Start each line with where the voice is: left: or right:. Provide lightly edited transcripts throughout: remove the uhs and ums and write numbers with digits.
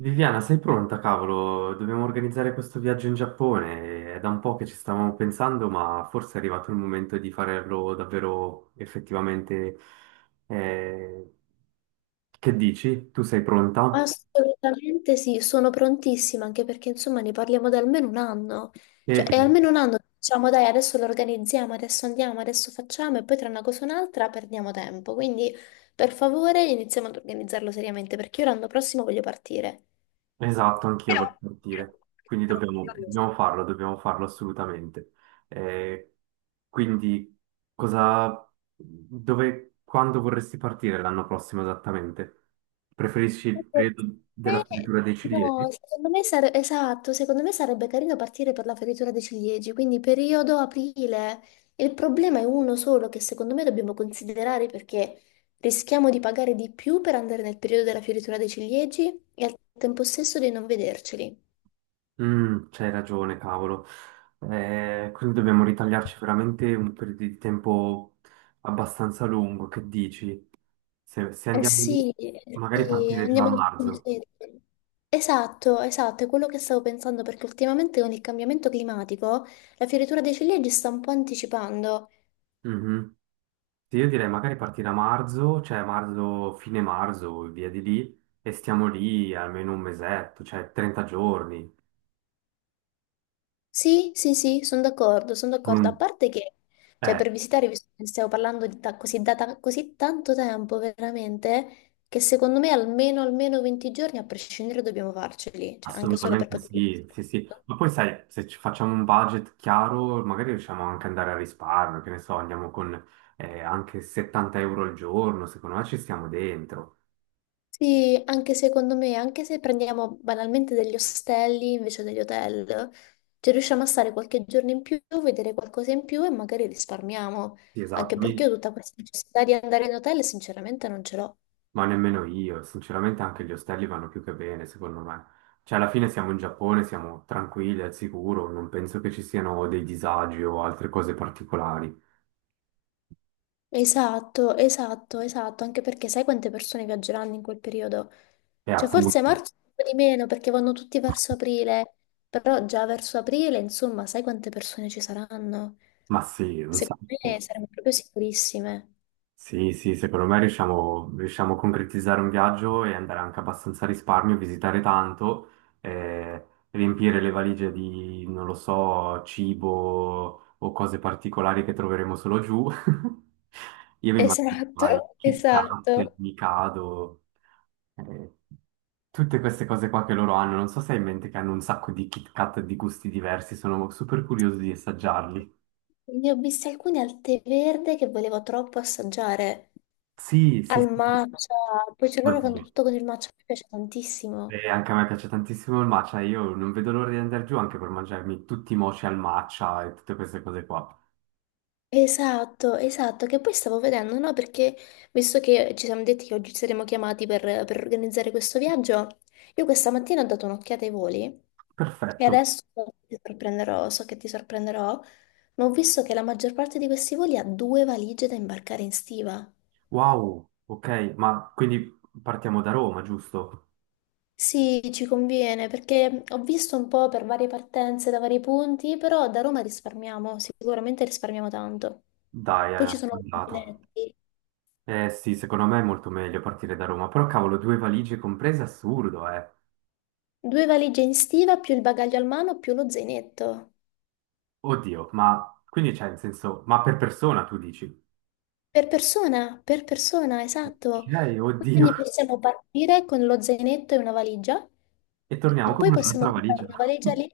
right: Viviana, sei pronta, cavolo? Dobbiamo organizzare questo viaggio in Giappone. È da un po' che ci stavamo pensando, ma forse è arrivato il momento di farlo davvero effettivamente. eh, Che dici? Tu sei pronta?
left: Assolutamente sì, sono prontissima anche perché insomma ne parliamo da almeno un anno,
right: E
left: cioè è
right: sì.
left: almeno un anno che diciamo dai adesso lo organizziamo, adesso andiamo, adesso facciamo e poi tra una cosa e un'altra perdiamo tempo, quindi per favore iniziamo ad organizzarlo seriamente perché io l'anno prossimo voglio partire.
right: Esatto, anch'io
left: Però,
right: voglio
left: però,
right: partire, quindi dobbiamo farlo, dobbiamo farlo assolutamente. Eh, quindi, cosa, Dove, quando vorresti partire l'anno prossimo esattamente? Preferisci il periodo
left: me-
right: della fioritura dei
left: no,
right: ciliegi?
left: secondo me esatto, secondo me sarebbe carino partire per la fioritura dei ciliegi, quindi periodo aprile. Il problema è uno solo che secondo me dobbiamo considerare, perché rischiamo di pagare di più per andare nel periodo della fioritura dei ciliegi e al tempo stesso di non vederceli.
right: Mm, c'hai ragione, cavolo. Quindi dobbiamo ritagliarci veramente un periodo di tempo abbastanza lungo, che dici? Se andiamo lì,
left: Sì, eh
right: magari
left: sì,
right: partire già a
left: andiamo al
right: marzo.
left: museo. Esatto, esatto, è quello che stavo pensando, perché ultimamente con il cambiamento climatico la fioritura dei ciliegi sta un po' anticipando.
right: Mhm. Sì, io direi magari partire a marzo, cioè marzo, fine marzo, e via di lì, e stiamo lì almeno un mesetto, cioè 30 giorni.
left: Sì, sì, sì, sono d'accordo, sono
right: Con
left: d'accordo. A
right: un-
left: parte che, cioè,
right: Eh,
left: per visitare, visto che stiamo parlando di così, da così tanto tempo, veramente, che secondo me almeno, almeno 20 giorni, a prescindere, dobbiamo farceli, cioè, anche solo per
right: Assolutamente
left: poter
right: sì,
left: visitare
right: sì, sì.
left: tutto.
right: Ma poi sai, se ci facciamo un budget chiaro, magari riusciamo anche ad andare a risparmio, che ne so, andiamo con anche 70 euro al giorno, secondo me ci stiamo dentro.
left: Sì, anche secondo me, anche se prendiamo banalmente degli ostelli invece degli hotel, cioè riusciamo a stare qualche giorno in più, vedere qualcosa in più e magari risparmiamo,
right: Sì, esatto.
left: anche perché io tutta questa necessità di andare in hotel sinceramente non ce l'ho.
right: Ma nemmeno io, sinceramente anche gli ostelli vanno più che bene, secondo me. Cioè, alla fine siamo in Giappone, siamo tranquilli, al sicuro, non penso che ci siano dei disagi o altre cose particolari.
left: Esatto, esatto, esatto, anche perché sai quante persone viaggeranno in quel periodo?
right: E
left: Cioè forse
right: appunto,
left: marzo un po' di meno perché vanno tutti verso aprile, però già verso aprile, insomma, sai quante persone ci saranno?
right: ma sì, un
left: Secondo
right: sacco.
left: me saremo proprio sicurissime.
right: Sì, sì, secondo me riusciamo a concretizzare un viaggio e andare anche abbastanza a risparmio, visitare tanto, eh, riempire le valigie di, non lo so, cibo o cose particolari che troveremo solo giù. Io mi immagino, vai,
left: Esatto,
right: Kit Kat, il
left: esatto.
right: Mikado, eh, tutte queste cose qua che loro hanno. Non so se hai in mente che hanno un sacco di Kit Kat di gusti diversi, sono super curioso di assaggiarli.
left: Ne ho viste alcune al tè verde che volevo troppo assaggiare,
right: Sì, sì,
left: al
right: sì.
left: matcha, poi cioè loro fanno
right: Oddio.
left: tutto con il matcha, mi piace tantissimo.
right: E anche a me piace tantissimo il matcha, io non vedo l'ora di andare giù anche per mangiarmi tutti i mochi al matcha e tutte queste cose qua.
left: Esatto, esatto, che poi stavo vedendo, no? Perché visto che ci siamo detti che oggi saremo chiamati per organizzare questo viaggio, io questa mattina ho dato un'occhiata ai voli e
right: Perfetto.
left: adesso ti sorprenderò, so che ti sorprenderò, ma ho visto che la maggior parte di questi voli ha due valigie da imbarcare in stiva.
right: Wow, ok, ma quindi partiamo da Roma, giusto?
left: Sì, ci conviene, perché ho visto un po' per varie partenze da vari punti, però da Roma risparmiamo, sicuramente risparmiamo tanto.
right: Dai,
left: Poi ci
right: è
left: sono i
right: andata.
left: biglietti.
right: Eh sì, secondo me è molto meglio partire da Roma, però cavolo, due valigie comprese, assurdo, eh.
left: Due valigie in stiva più il bagaglio al mano più lo zainetto.
right: Oddio, ma quindi c'è in senso, ma per persona tu dici?
left: Per persona, esatto.
right: Ok, oddio.
left: Quindi possiamo partire con lo zainetto e una valigia
right: E
left: e
right: torniamo con
left: poi possiamo
right: un'altra
left: comprare
right: valigia.
left: una valigia lì.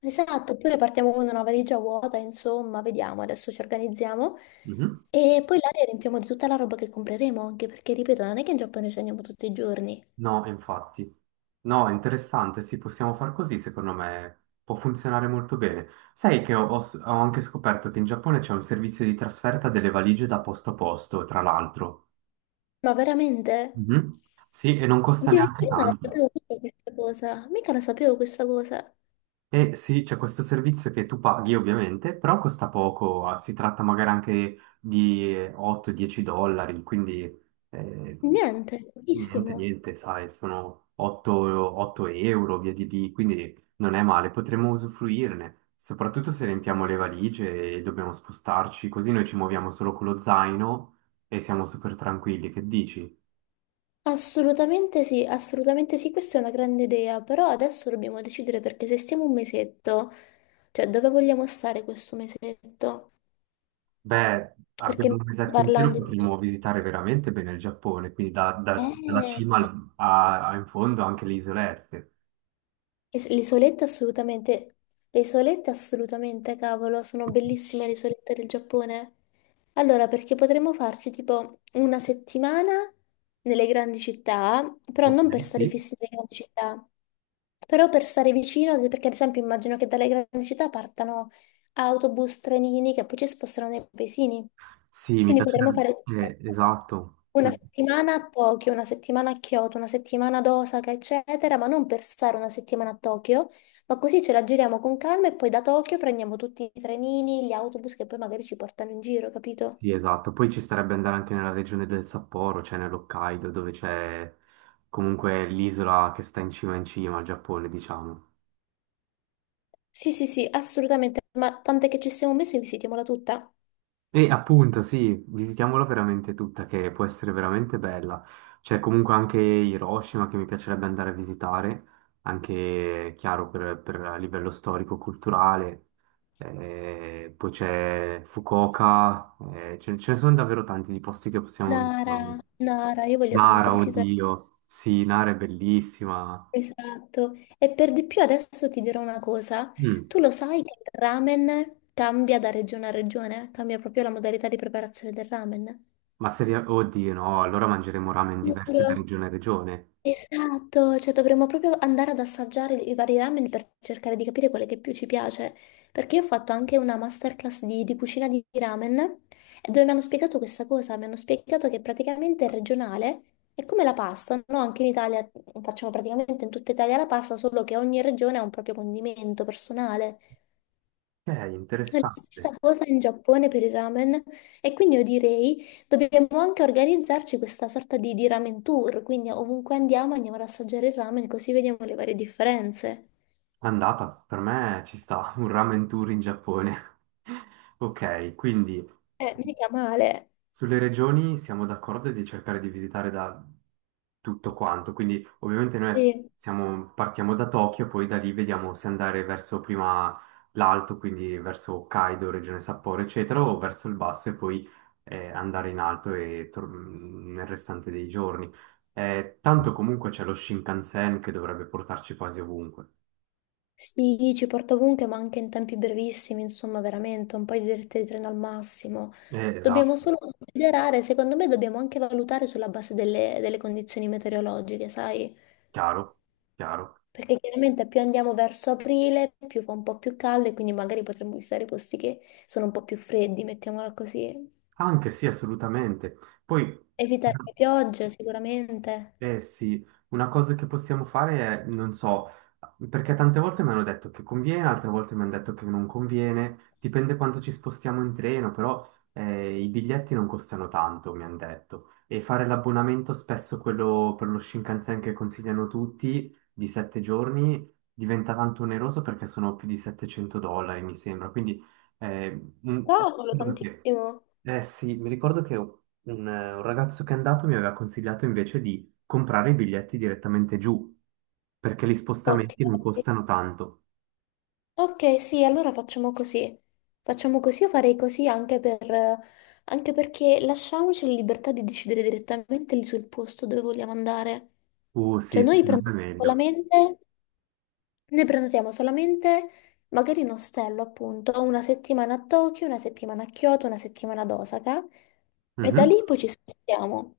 left: Esatto, oppure partiamo con una valigia vuota, insomma, vediamo, adesso ci organizziamo.
right: Mhm.
left: E poi l'aria riempiamo di tutta la roba che compreremo, anche perché, ripeto, non è che in Giappone ci andiamo tutti i giorni.
right: No, infatti. No, è interessante, sì, possiamo far così, secondo me può funzionare molto bene. Sai che ho anche scoperto che in Giappone c'è un servizio di trasferta delle valigie da posto a posto, tra l'altro.
left: Ma veramente?
right: Mhm. Sì, e non costa
left: Oddio,
right: neanche
left: io non la
right: tanto.
left: sapevo mica questa cosa, mica la sapevo questa cosa.
right: E sì, c'è questo servizio che tu paghi ovviamente, però costa poco, ah, si tratta magari anche di 8-10 dollari, quindi eh,
left: Niente,
right: niente,
left: pochissimo.
right: niente, sai, sono 8, 8 euro, via di lì, quindi non è male, potremmo usufruirne, soprattutto se riempiamo le valigie e dobbiamo spostarci, così noi ci muoviamo solo con lo zaino e siamo super tranquilli, che dici?
left: Assolutamente sì, questa è una grande idea, però adesso dobbiamo decidere, perché se stiamo un mesetto, cioè dove vogliamo stare questo mesetto?
right: Beh,
left: Perché
right: abbiamo
left: non
right: un
left: stiamo
right: mesetto intero,
left: parlando di...
right: potremmo visitare veramente bene il Giappone, quindi dalla
left: Eh,
right: a, a in fondo anche le isolette.
left: Le isolette assolutamente, le isolette assolutamente, cavolo, sono bellissime le isolette del Giappone. Allora, perché potremmo farci tipo una settimana nelle grandi città, però
right: Ok,
left: non per stare
right: sì.
left: fissi nelle grandi città, però per stare vicino, perché ad esempio immagino che dalle grandi città partano autobus, trenini che poi ci spostano nei paesini.
right: Sì, mi
left: Quindi potremmo fare
right: piacerebbe. Esatto.
left: una
right: Mm,
left: settimana a Tokyo, una settimana a Kyoto, una settimana ad Osaka, eccetera, ma non per stare una settimana a Tokyo, ma così ce la giriamo con calma e poi da Tokyo prendiamo tutti i trenini, gli autobus che poi magari ci portano in giro, capito?
right: sì, esatto. Poi ci starebbe andare anche nella regione del Sapporo, cioè nell'Hokkaido, dove c'è comunque l'isola che sta in cima al Giappone, diciamo.
left: Sì, sì, sì, assolutamente, ma tant'è che ci siamo messi e visitiamola tutta.
right: E appunto, sì, visitiamola veramente tutta, che può essere veramente bella. C'è comunque anche Hiroshima che mi piacerebbe andare a visitare, anche chiaro per a livello storico-culturale. Poi c'è Fukuoka, ce ne sono davvero tanti di posti che possiamo visitare.
left: Nara, Nara, io voglio tanto
right: Nara,
left: visitare.
right: oddio, sì, Nara è bellissima.
left: Esatto, e per di più adesso ti dirò una cosa,
right: Mm,
left: tu lo sai che il ramen cambia da regione a regione, cambia proprio la modalità di preparazione del ramen?
right: ma se, ri- oddio, no, allora mangeremo ramen diversi da
left: Giuro.
right: regione a regione.
left: Esatto, cioè dovremmo proprio andare ad assaggiare i vari ramen per cercare di capire quale che più ci piace, perché io ho fatto anche una masterclass di cucina di ramen e dove mi hanno spiegato questa cosa, mi hanno spiegato che praticamente è regionale, è come la pasta, no? Anche in Italia facciamo praticamente in tutta Italia la pasta, solo che ogni regione ha un proprio condimento personale, è la stessa
right: Interessante.
left: cosa in Giappone per i ramen, e quindi io direi dobbiamo anche organizzarci questa sorta di ramen tour, quindi ovunque andiamo andiamo ad assaggiare il ramen così vediamo le varie differenze.
right: Andata, per me ci sta, un ramen tour in Giappone. Ok, quindi su-
left: Mica male.
right: sulle regioni siamo d'accordo di cercare di visitare da tutto quanto, quindi ovviamente noi
left: Sì,
right: partiamo da Tokyo, poi da lì vediamo se andare verso prima l'alto, quindi verso Hokkaido, regione Sapporo, eccetera, o verso il basso e poi andare in alto e nel restante dei giorni. Tanto comunque c'è lo Shinkansen che dovrebbe portarci quasi ovunque.
left: sì, ci porto ovunque ma anche in tempi brevissimi, insomma veramente un paio di dirette di treno al massimo. Dobbiamo
right: Esatto.
left: solo considerare, secondo me dobbiamo anche valutare sulla base delle condizioni meteorologiche, sai?
right: Chiaro, chiaro.
left: Perché chiaramente più andiamo verso aprile, più fa un po' più caldo e quindi magari potremmo visitare posti che sono un po' più freddi, mettiamola così.
right: Anche sì, assolutamente. Poi,
left: Evitare le piogge sicuramente.
right: eh sì, una cosa che possiamo fare è, non so, perché tante volte mi hanno detto che conviene, altre volte mi hanno detto che non conviene, dipende quanto ci spostiamo in treno, però i biglietti non costano tanto, mi hanno detto. E fare l'abbonamento, spesso quello per lo Shinkansen che consigliano tutti, di sette giorni, diventa tanto oneroso perché sono più di 700 dollari, mi sembra. Eh, un-
left: Cavolo, tantissimo.
right: Eh sì, mi ricordo che un ragazzo che è andato mi aveva consigliato invece di comprare i biglietti direttamente giù, perché gli
left: Ok.
right: spostamenti non costano tanto.
left: Ok, sì, allora facciamo così. Facciamo così, io farei così anche per, anche perché lasciamoci la libertà di decidere direttamente lì sul posto dove vogliamo andare.
right: Sì,
left: Cioè noi
right: secondo me è
left: prendiamo con la
right: meglio.
left: mente. Noi prenotiamo solamente magari un ostello, appunto, una settimana a Tokyo, una settimana a Kyoto, una settimana ad Osaka e da
right: Mhm.
left: lì poi ci spostiamo.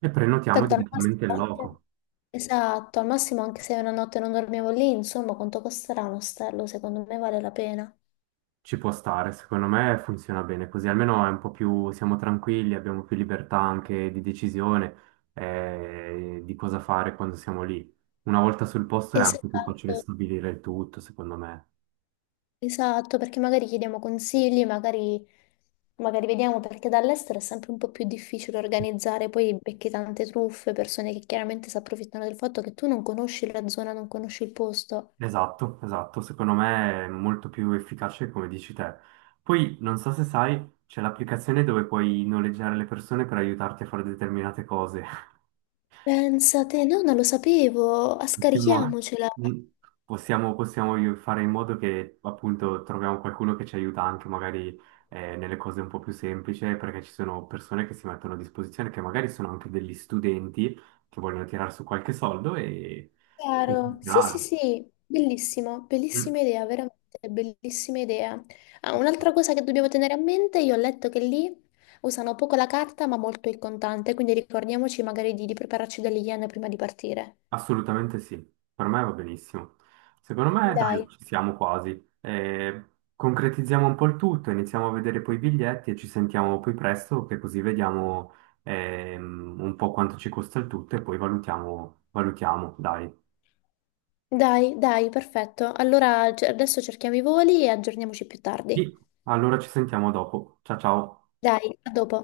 right: E prenotiamo
left: Tanto al
right: direttamente il
left: massimo,
right: loco.
left: esatto, al massimo anche se una notte non dormiamo lì, insomma, quanto costerà un ostello? Secondo me vale la pena.
right: Ci può stare, secondo me funziona bene così, almeno è un po' più, siamo tranquilli, abbiamo più libertà anche di decisione di cosa fare quando siamo lì. Una volta sul posto è anche più facile
left: Esatto,
right: stabilire il tutto, secondo me.
left: esatto, perché magari chiediamo consigli, magari, magari vediamo, perché dall'estero è sempre un po' più difficile organizzare, poi becchi tante truffe, persone che chiaramente si approfittano del fatto che tu non conosci la zona, non conosci il posto.
right: Esatto, esatto, secondo me è molto più efficace come dici te. Poi, non so se sai, c'è l'applicazione dove puoi noleggiare le persone per aiutarti a fare determinate cose.
left: Pensate, no, non lo sapevo, ah,
right: Possiamo,
left: scarichiamocela.
right: mm, fare in modo che appunto troviamo qualcuno che ci aiuta anche magari nelle cose un po' più semplici, perché ci sono persone che si mettono a disposizione, che magari sono anche degli studenti che vogliono tirare su qualche soldo e
left: Chiaro. Sì, sì,
right: funzionare.
left: sì, bellissimo,
right: Mm.
left: bellissima idea, veramente bellissima idea. Ah, un'altra cosa che dobbiamo tenere a mente, io ho letto che lì usano poco la carta ma molto il contante, quindi ricordiamoci magari di prepararci delle yen prima di partire.
right: Assolutamente sì, per me va benissimo. Secondo me, dai,
left: Dai.
right: ci siamo quasi. Concretizziamo un po' il tutto, iniziamo a vedere poi i biglietti e ci sentiamo poi presto, che così vediamo un po' quanto ci costa il tutto e poi valutiamo, valutiamo, dai.
left: Dai, dai, perfetto. Allora adesso cerchiamo i voli e aggiorniamoci più
right: Sì,
left: tardi.
right: allora ci sentiamo dopo. Ciao ciao.
left: Dai, a dopo.